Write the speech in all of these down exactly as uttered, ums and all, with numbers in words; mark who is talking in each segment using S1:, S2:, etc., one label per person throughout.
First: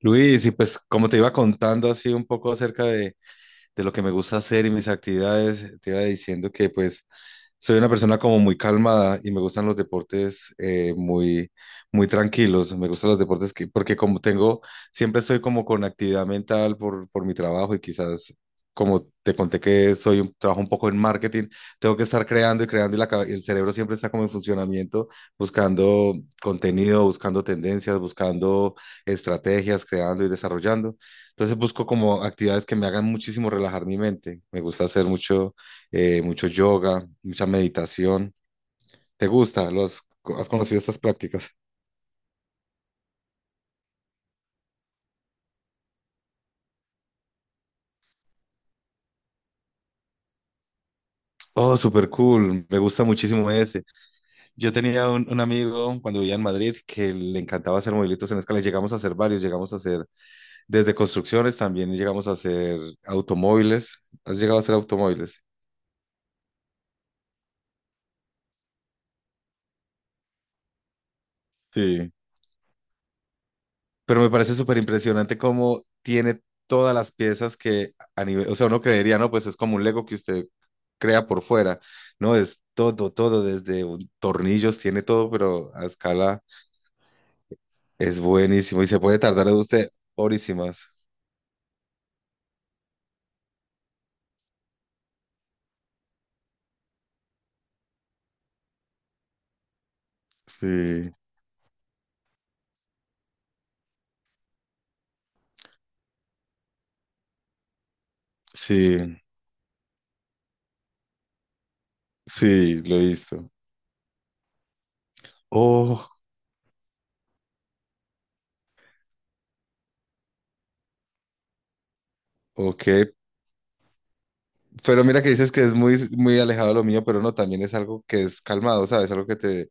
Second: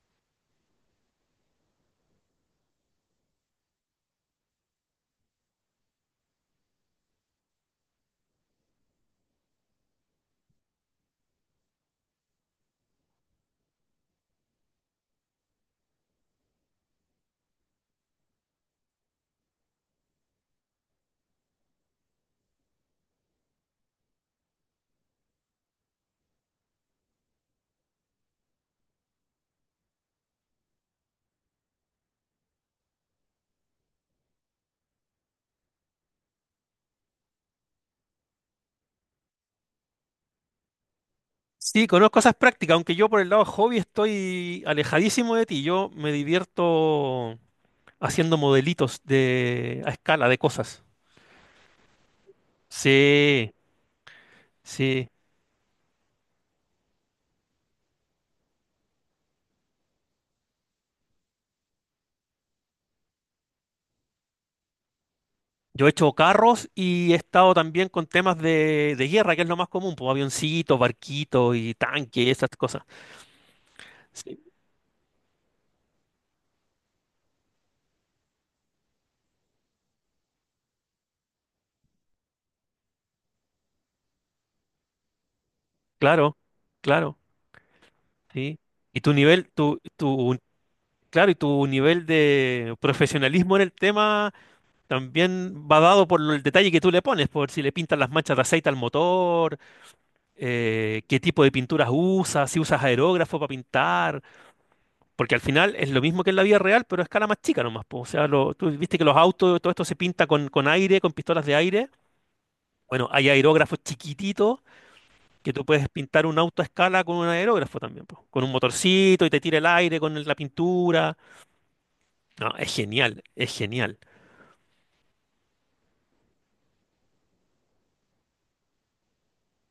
S1: Luis, y pues como te iba contando así un poco acerca de, de lo que me gusta hacer y mis actividades, te iba diciendo que pues soy una persona como muy calmada y me gustan los deportes eh, muy, muy tranquilos. Me gustan los deportes que, porque como tengo, siempre estoy como con actividad mental por, por mi trabajo y quizás como te conté que soy un, trabajo un poco en marketing, tengo que estar creando y creando y la, cabe- el cerebro siempre está como en funcionamiento, buscando contenido, buscando tendencias, buscando estrategias, creando y desarrollando. Entonces busco como actividades que me hagan muchísimo relajar mi mente. Me gusta hacer mucho eh, mucho yoga, mucha meditación. ¿Te gusta? ¿Lo has, has conocido estas prácticas?
S2: Sí, conozco esas prácticas, aunque yo por el lado hobby estoy alejadísimo de ti. Yo me divierto haciendo modelitos de a escala de cosas.
S1: Oh, súper cool. Me gusta muchísimo
S2: Sí,
S1: ese. Yo
S2: sí.
S1: tenía un, un amigo cuando vivía en Madrid que le encantaba hacer movimientos en escala. Llegamos a hacer varios, llegamos a hacer desde construcciones, también llegamos a hacer automóviles. ¿Has llegado a hacer automóviles?
S2: Yo he hecho carros y he estado también con temas de, de guerra, que es lo más común, pues avioncitos, barquitos y
S1: Sí.
S2: tanques, esas cosas.
S1: Pero me
S2: Sí,
S1: parece súper impresionante cómo tiene todas las piezas que a nivel, o sea, uno creería, ¿no? Pues es como un Lego que usted crea por fuera, ¿no? Es todo, todo, desde un- tornillos, tiene todo, pero a
S2: claro,
S1: escala
S2: claro,
S1: es
S2: sí.
S1: buenísimo y se
S2: Y tu
S1: puede tardar
S2: nivel, tu,
S1: usted
S2: tu,
S1: horísimas.
S2: claro, y tu nivel de profesionalismo en el tema también va dado por el detalle que tú le pones, por si le pintas las manchas de aceite al motor, eh,
S1: Sí,
S2: qué tipo de pinturas usas, si usas aerógrafo para pintar, porque al final es lo mismo que en la vida real, pero a escala más chica nomás, po. O sea, lo- tú viste
S1: sí,
S2: que los autos, todo esto se pinta con, con aire, con pistolas de aire.
S1: sí, lo he
S2: Bueno, hay
S1: visto.
S2: aerógrafos chiquititos que tú puedes
S1: Oh,
S2: pintar un auto a escala con un aerógrafo también, po, con un motorcito y te tira el aire con el- la pintura. No, es
S1: ok.
S2: genial, es genial.
S1: Pero mira que dices que es muy, muy alejado de lo mío, pero no, también es algo que es calmado, ¿sabes? Algo que te,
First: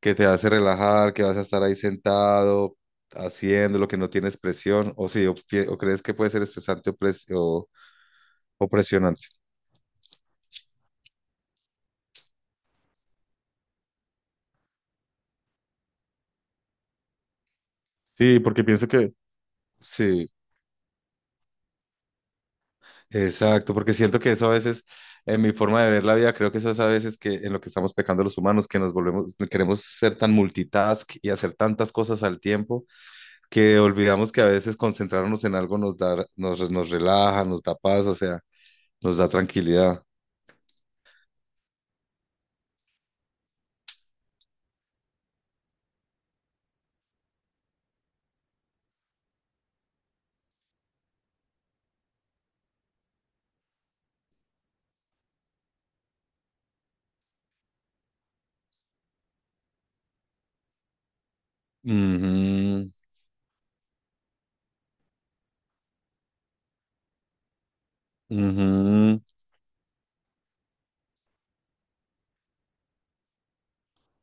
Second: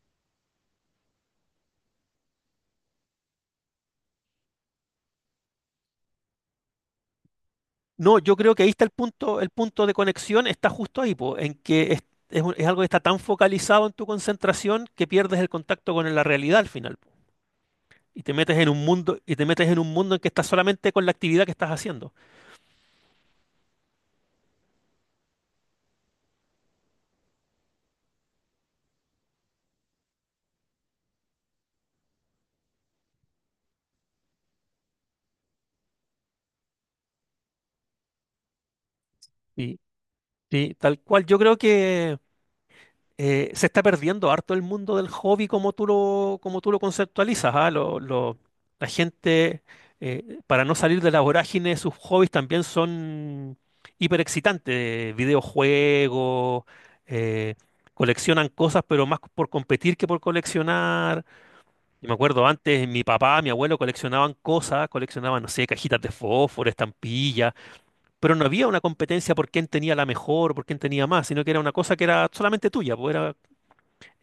S1: que te hace relajar, que vas a estar ahí sentado, haciendo lo que no tienes presión, o sí, o, pi- o crees que puede ser estresante o, pres- o,
S2: No, yo creo que
S1: o
S2: ahí está el
S1: presionante.
S2: punto, el punto de conexión está justo ahí, po, en que es, es un- es algo que está tan focalizado en tu concentración que pierdes el contacto con la realidad al final, po, y te
S1: Sí,
S2: metes
S1: porque
S2: en un
S1: pienso que
S2: mundo, y te metes en un mundo en que
S1: sí.
S2: estás solamente con la actividad que estás haciendo.
S1: Exacto, porque siento que eso a veces, en mi forma de ver la vida, creo que eso es a veces que en lo que estamos pecando los humanos, que nos volvemos, queremos ser tan multitask y hacer tantas cosas al tiempo, que olvidamos que a veces concentrarnos en algo nos da, nos, nos relaja, nos da paz, o sea, nos da
S2: Y,
S1: tranquilidad.
S2: y tal cual, yo creo que eh, se está perdiendo harto el mundo del hobby como tú lo, como tú lo conceptualizas, ¿ah? Lo- lo- la gente, eh, para no salir de la vorágine, sus hobbies también son hiper excitantes videojuegos, eh, coleccionan cosas, pero más por competir que por coleccionar. Yo me acuerdo antes,
S1: Ujú,
S2: mi papá, mi abuelo coleccionaban cosas, coleccionaban, no sé, cajitas de fósforo, estampillas, pero no había una
S1: ujú.
S2: competencia por quién tenía la mejor, por quién tenía más, sino que era una cosa que era solamente tuya, pues, era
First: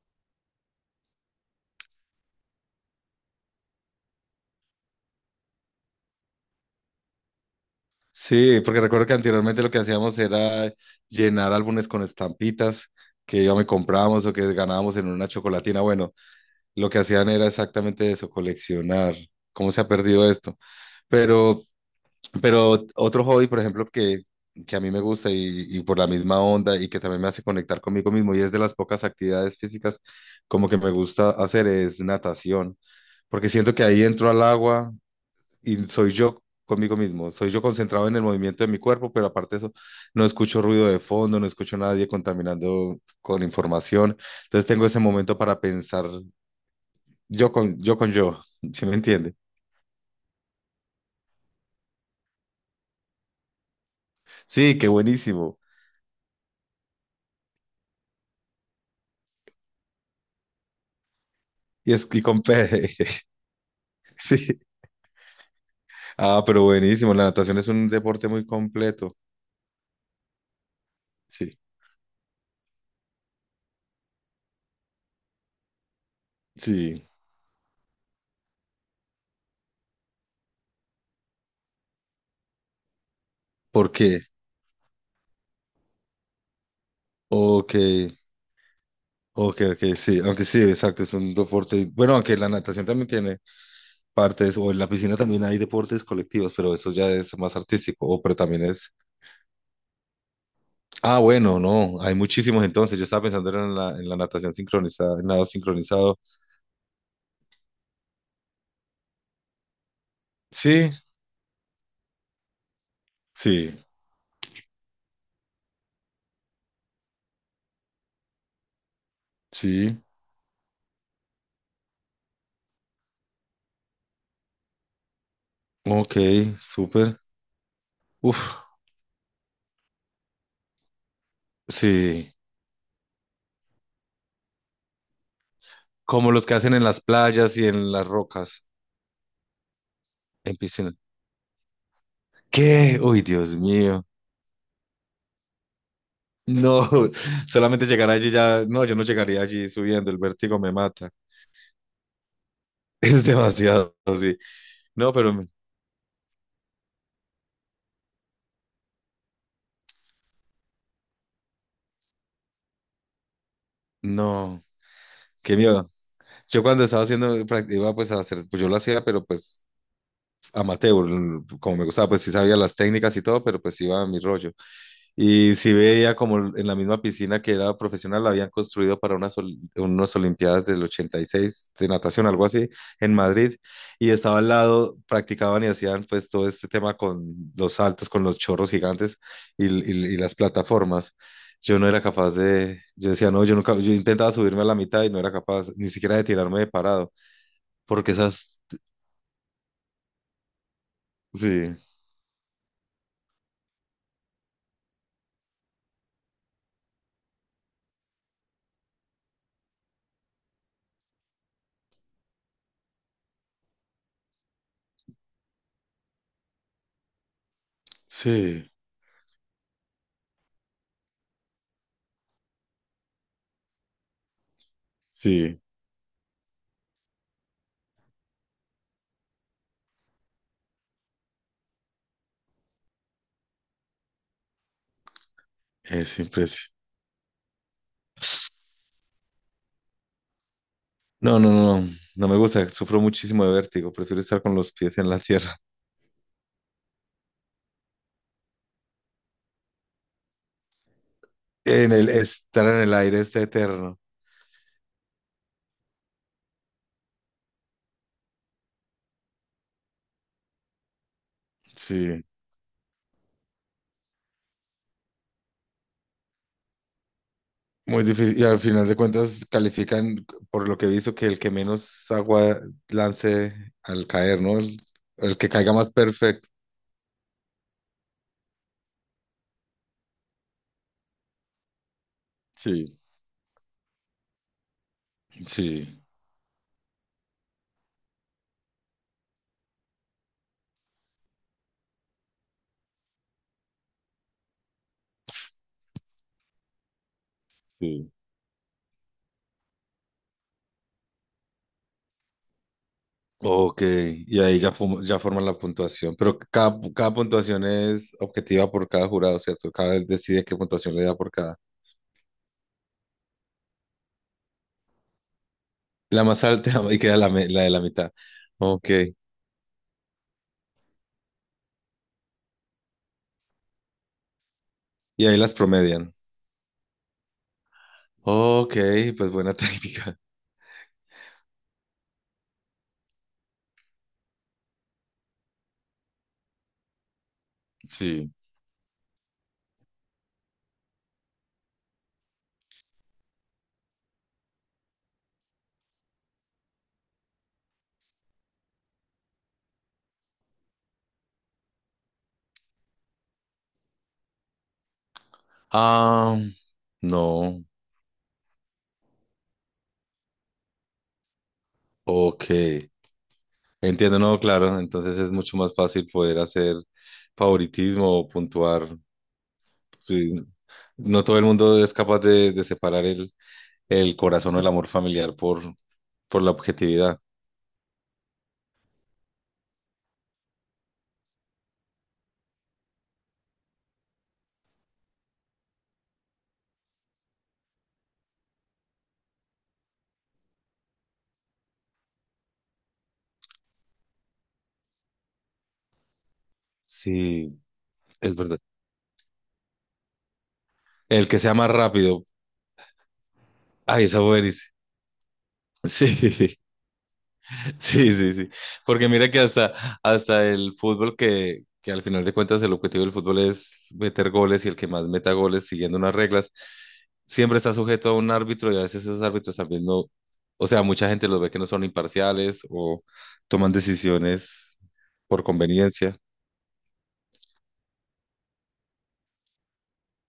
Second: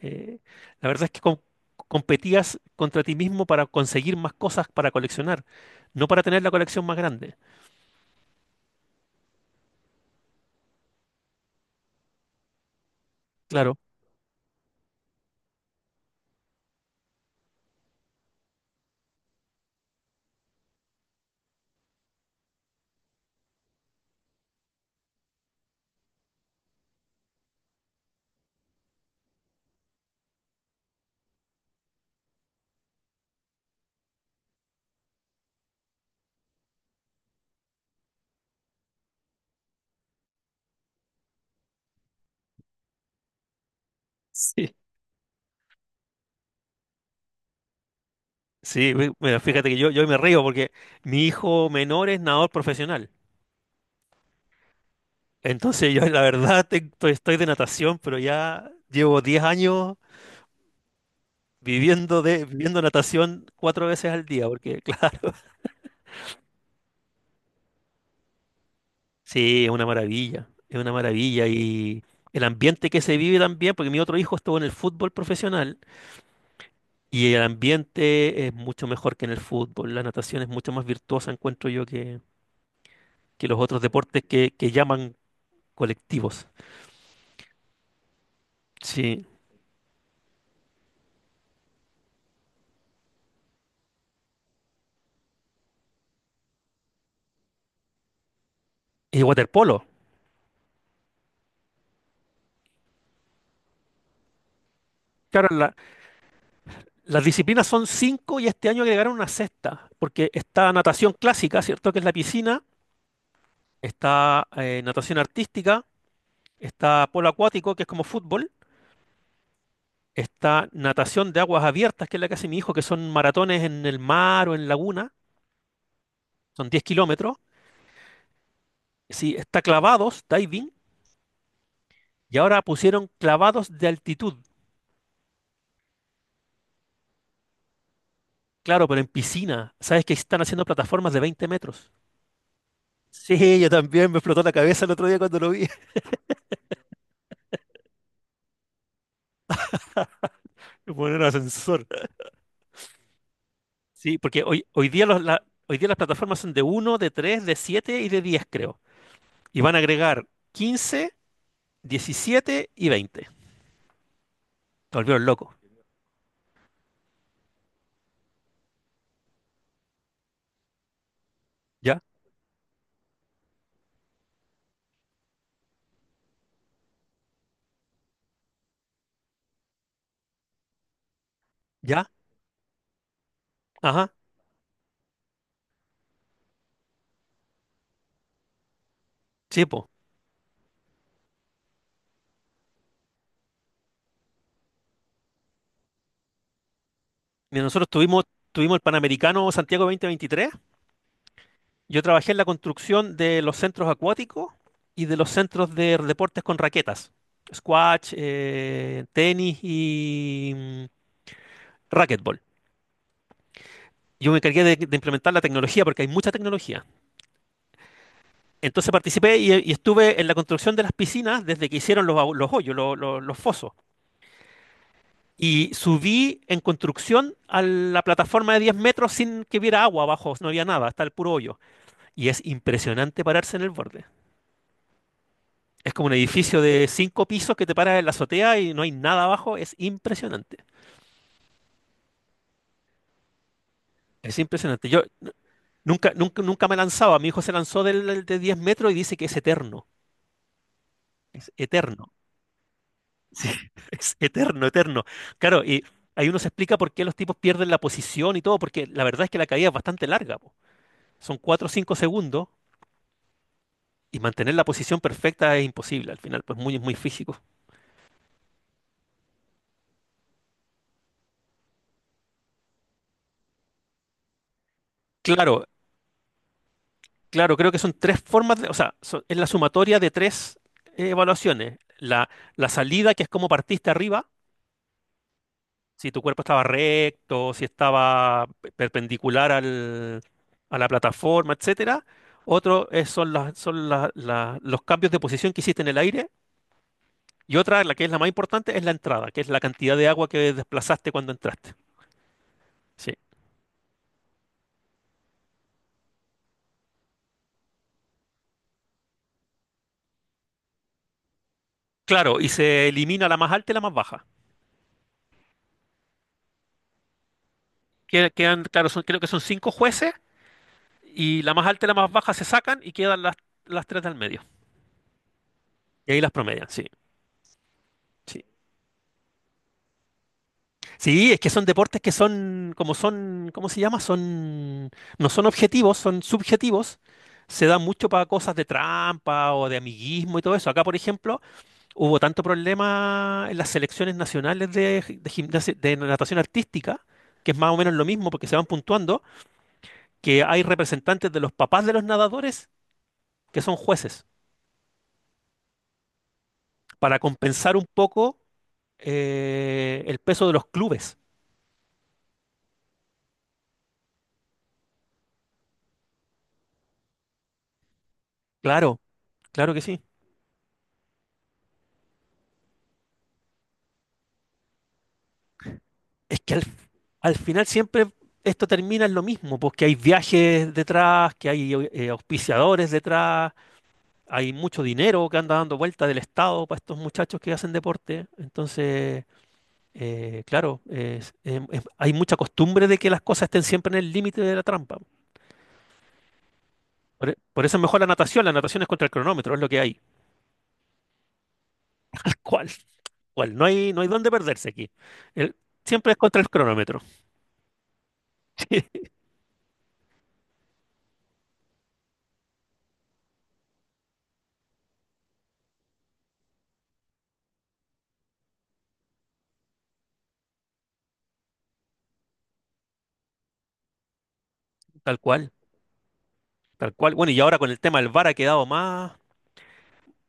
S2: eh, la verdad es que com- competías contra ti mismo para conseguir más cosas para coleccionar, no para tener la colección más grande.
S1: Sí, porque recuerdo que anteriormente lo que hacíamos era llenar álbumes con estampitas que ya me
S2: Claro.
S1: comprábamos o que ganábamos en una chocolatina. Bueno, lo que hacían era exactamente eso, coleccionar. ¿Cómo se ha perdido esto? Pero, pero otro hobby, por ejemplo, que, que a mí me gusta y, y por la misma onda y que también me hace conectar conmigo mismo y es de las pocas actividades físicas como que me gusta hacer es natación, porque siento que ahí entro al agua y soy yo conmigo mismo, soy yo concentrado en el movimiento de mi cuerpo, pero aparte de eso, no escucho ruido de fondo, no escucho a nadie contaminando con información, entonces
S2: Sí.
S1: tengo ese momento para pensar yo con yo, con yo, ¿sí
S2: Sí,
S1: me
S2: mi-
S1: entiende?
S2: mira, fíjate que yo, yo me río porque mi hijo menor es nadador profesional.
S1: Sí, qué buenísimo.
S2: Entonces yo la verdad te- estoy, estoy de natación, pero ya llevo diez años
S1: Y es
S2: viviendo
S1: y con
S2: de
S1: P,
S2: viviendo natación cuatro veces al día,
S1: sí.
S2: porque claro,
S1: Ah, pero buenísimo. La natación es un deporte muy completo.
S2: sí, es una maravilla, es una maravilla
S1: Sí,
S2: y el ambiente que se vive también, porque mi otro hijo estuvo en el fútbol profesional.
S1: sí.
S2: Y el ambiente es mucho mejor que en el fútbol. La natación es mucho más virtuosa, encuentro yo, que, que los otros
S1: ¿Por qué?
S2: deportes que, que llaman colectivos.
S1: Ok,
S2: Sí.
S1: ok, ok, sí. Aunque sí, exacto, es un deporte. Bueno, aunque la natación también tiene partes, o en la piscina también hay deportes colectivos, pero eso ya es más artístico, o pero también es.
S2: Y waterpolo.
S1: Ah, bueno, no, hay muchísimos entonces. Yo estaba pensando era en la, en la natación sincronizada, en nado
S2: Claro, la-
S1: sincronizado.
S2: las disciplinas son cinco y este año agregaron una sexta, porque está
S1: Sí,
S2: natación clásica, ¿cierto? Que es la piscina,
S1: sí,
S2: está eh, natación artística, está polo acuático, que es como fútbol,
S1: sí.
S2: está natación de aguas abiertas, que es la que hace mi hijo, que son maratones en el mar o en laguna,
S1: Ok,
S2: son diez
S1: súper.
S2: kilómetros.
S1: Uf,
S2: Sí, está clavados, diving.
S1: sí.
S2: Y ahora pusieron clavados de altitud.
S1: Como los que hacen en las playas y en las rocas,
S2: Claro, pero en piscina. ¿Sabes que están
S1: en
S2: haciendo
S1: piscina.
S2: plataformas de veinte metros?
S1: ¿Qué? Uy, Dios
S2: Sí, yo
S1: mío.
S2: también me explotó la cabeza el otro día cuando lo vi.
S1: No, solamente llegar allí ya. No, yo no llegaría allí subiendo, el vértigo me mata.
S2: Poner ascensor.
S1: Es demasiado,
S2: Sí,
S1: sí.
S2: porque hoy, hoy día
S1: No,
S2: los,
S1: pero
S2: la-
S1: me-
S2: hoy día las plataformas son de uno, de tres, de siete y de diez, creo. Y van a agregar quince, diecisiete y veinte.
S1: no,
S2: Te volvieron loco.
S1: qué miedo. Yo cuando estaba haciendo práctica, pues a hacer, pues yo lo hacía, pero pues amateur, como me
S2: ¿Ya?
S1: gustaba, pues sí sabía las técnicas y todo, pero pues iba a mi rollo. Y sí veía como en la misma piscina que era profesional, la habían construido para unas, ol- unas Olimpiadas del ochenta y seis de
S2: ¿Ya?
S1: natación, algo así, en Madrid. Y
S2: Ajá.
S1: estaba al lado, practicaban y hacían pues todo este tema con los saltos, con los chorros gigantes
S2: Sí,
S1: y,
S2: po.
S1: y- y las plataformas. Yo no era capaz de, yo decía, no, yo nunca, yo intentaba subirme a la mitad y no era capaz ni siquiera de tirarme de parado,
S2: Mira, nosotros
S1: porque
S2: tuvimos,
S1: esas,
S2: tuvimos el Panamericano Santiago dos mil veintitrés.
S1: sí,
S2: Yo trabajé en la construcción de los centros acuáticos y de los centros de deportes con raquetas, squash, eh, tenis y mm, racquetball. Yo me encargué de, de implementar la tecnología porque hay mucha tecnología.
S1: sí,
S2: Entonces participé y, y estuve en la construcción de las piscinas desde que hicieron los, agu- los hoyos, lo- lo- los fosos.
S1: sí,
S2: Y subí en construcción a la plataforma de diez metros sin que hubiera agua abajo, no había nada, hasta el puro hoyo. Y es impresionante pararse en el borde. Es como un
S1: es
S2: edificio
S1: impresionante.
S2: de cinco pisos que te paras en la azotea y no hay nada abajo. Es impresionante.
S1: No, no, no, no, no me gusta, sufro muchísimo de vértigo, prefiero
S2: Es
S1: estar con los
S2: impresionante.
S1: pies
S2: Yo
S1: en la
S2: n-
S1: tierra,
S2: nunca, nunca, nunca me lanzaba. Mi hijo se lanzó del, de diez metros y dice que es eterno. Es
S1: en el
S2: eterno.
S1: estar en el aire está eterno.
S2: Es eterno, eterno. Claro, y ahí uno se explica por qué los tipos pierden la posición y todo, porque la verdad es que la caída es bastante larga, po. Son cuatro o cinco
S1: Sí,
S2: segundos y mantener la posición perfecta es imposible al final, pues muy, muy físico.
S1: muy difícil. Y al final de cuentas califican, por lo que he visto, que el que menos agua lance al caer, ¿no? El, el que
S2: Claro,
S1: caiga más perfecto.
S2: claro, creo que son tres formas de, o sea, so- es la sumatoria de tres eh, evaluaciones. La, la
S1: Sí,
S2: salida, que es cómo partiste arriba,
S1: sí,
S2: si tu cuerpo estaba recto, si estaba pe- perpendicular al- a la plataforma, etcétera. Otro es- son, las- son la- la- Los cambios de posición que hiciste en el aire. Y otra, la que
S1: sí.
S2: es la más importante, es la entrada, que es la cantidad de agua que desplazaste cuando entraste. Sí.
S1: Ok, y ahí ya, fumo- ya forman la puntuación, pero cada, cada puntuación es objetiva por cada jurado, ¿cierto? Cada vez decide qué puntuación le da por cada.
S2: Claro, y se elimina la más alta y la más baja.
S1: La más alta y queda la, me- la de la mitad.
S2: Que- Quedan, claro,
S1: Ok.
S2: son- creo que son cinco jueces. Y la más alta y la más baja se sacan y quedan las, las tres del medio.
S1: Y ahí las
S2: Y
S1: promedian.
S2: ahí las promedian, sí. Sí.
S1: Ok, pues buena técnica.
S2: Sí, es que son deportes que son, como son, ¿cómo se llama? Son, no son objetivos, son subjetivos. Se da mucho para
S1: Sí.
S2: cosas de trampa o de amiguismo y todo eso. Acá, por ejemplo, hubo tanto problema en las selecciones nacionales de, gi- de gimnasia- de natación artística, que es más o menos lo mismo porque se van puntuando, que hay representantes de los papás de los nadadores que son jueces,
S1: Ah,
S2: para
S1: no.
S2: compensar un poco eh, el peso de los clubes.
S1: Ok. Entiendo, no, claro. Entonces es mucho más fácil poder hacer favoritismo o puntuar.
S2: Claro, claro que sí.
S1: Sí. No todo el mundo es capaz de, de separar el, el corazón o el amor familiar por,
S2: Es
S1: por la
S2: que al,
S1: objetividad.
S2: al final siempre esto termina en lo mismo, porque hay viajes detrás, que hay eh, auspiciadores detrás, hay mucho dinero que anda dando vuelta del Estado para estos muchachos que hacen deporte. Entonces, eh, claro, es- em- em- hay mucha costumbre de que las cosas estén siempre en el límite de la trampa. Por, e-
S1: Sí,
S2: por eso es mejor la
S1: es
S2: natación, la
S1: verdad.
S2: natación es contra el cronómetro, es lo que hay.
S1: El que sea más rápido.
S2: ¿Cuál? ¿Cuál? No hay, no
S1: Ay,
S2: hay
S1: esa
S2: dónde perderse
S1: buenísima.
S2: aquí. El- Siempre es contra el
S1: Sí.
S2: cronómetro.
S1: Sí, sí, sí. Porque mira que hasta, hasta el fútbol, que, que al final de cuentas el objetivo del fútbol es meter goles y el que más meta goles siguiendo unas reglas, siempre está sujeto a un árbitro y a veces esos árbitros también no, o sea, mucha gente los ve que no son imparciales o toman decisiones
S2: Tal
S1: por
S2: cual,
S1: conveniencia.
S2: tal cual. Bueno, y ahora con el tema del VAR ha quedado más,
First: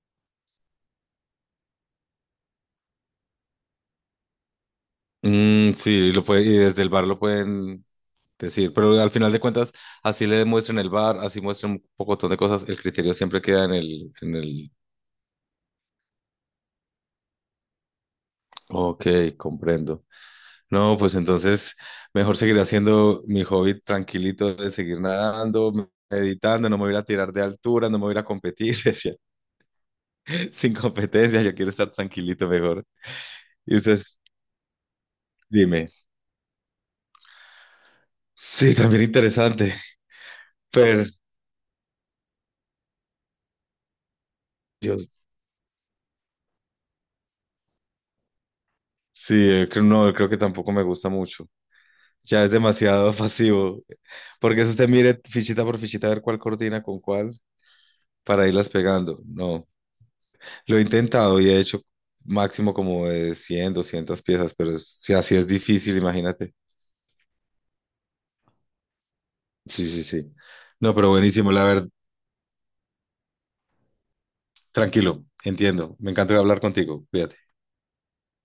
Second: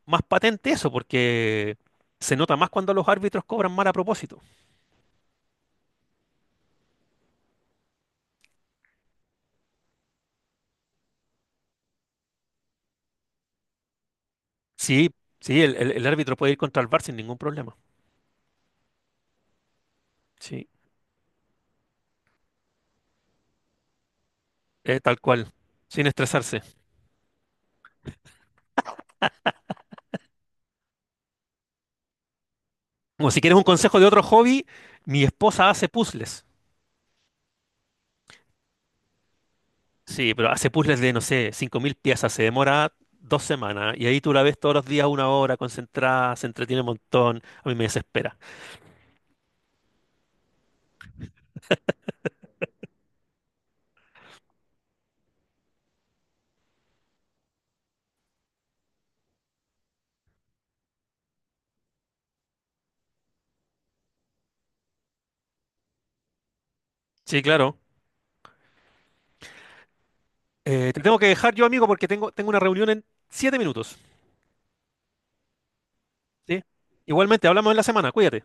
S2: más patente eso, porque se nota más cuando los árbitros cobran mal a propósito.
S1: Mm, sí, lo puede, y desde el bar lo pueden decir, pero al final de cuentas, así le demuestren el bar, así muestran un pocotón de cosas, el criterio siempre queda en el, en el,
S2: Sí, sí, el, el- el árbitro puede ir contra el VAR sin ningún problema.
S1: ok, comprendo.
S2: Sí,
S1: No, pues entonces mejor seguir haciendo mi hobby tranquilito de
S2: eh,
S1: seguir
S2: tal cual,
S1: nadando,
S2: sin estresarse.
S1: meditando, no me voy a ir a tirar de altura, no me voy a ir a competir, decía, sin competencia, yo quiero estar tranquilito mejor.
S2: Como si quieres un
S1: Y
S2: consejo de
S1: ustedes,
S2: otro hobby, mi esposa hace
S1: dime,
S2: puzzles.
S1: sí, también interesante,
S2: Sí, pero hace puzzles
S1: pero
S2: de, no sé, cinco mil piezas, se demora dos semanas y ahí tú la ves todos los
S1: yo
S2: días una hora, concentrada, se entretiene un montón, a mí me desespera.
S1: sí, eh, creo- no, creo que tampoco me gusta mucho. Ya es demasiado pasivo, porque eso usted mire fichita por fichita a ver cuál coordina con cuál para irlas pegando. No. Lo he intentado y he hecho máximo como de cien, doscientas piezas, pero es- si así es difícil, imagínate.
S2: Sí, claro.
S1: Sí, sí, sí.
S2: Eh,
S1: No,
S2: te
S1: pero
S2: tengo que
S1: buenísimo,
S2: dejar
S1: la
S2: yo, amigo,
S1: verdad,
S2: porque tengo, tengo una reunión en siete minutos.
S1: tranquilo, entiendo. Me encanta hablar
S2: ¿Sí?
S1: contigo.
S2: Igualmente,
S1: Cuídate.
S2: hablamos en la semana. Cuídate.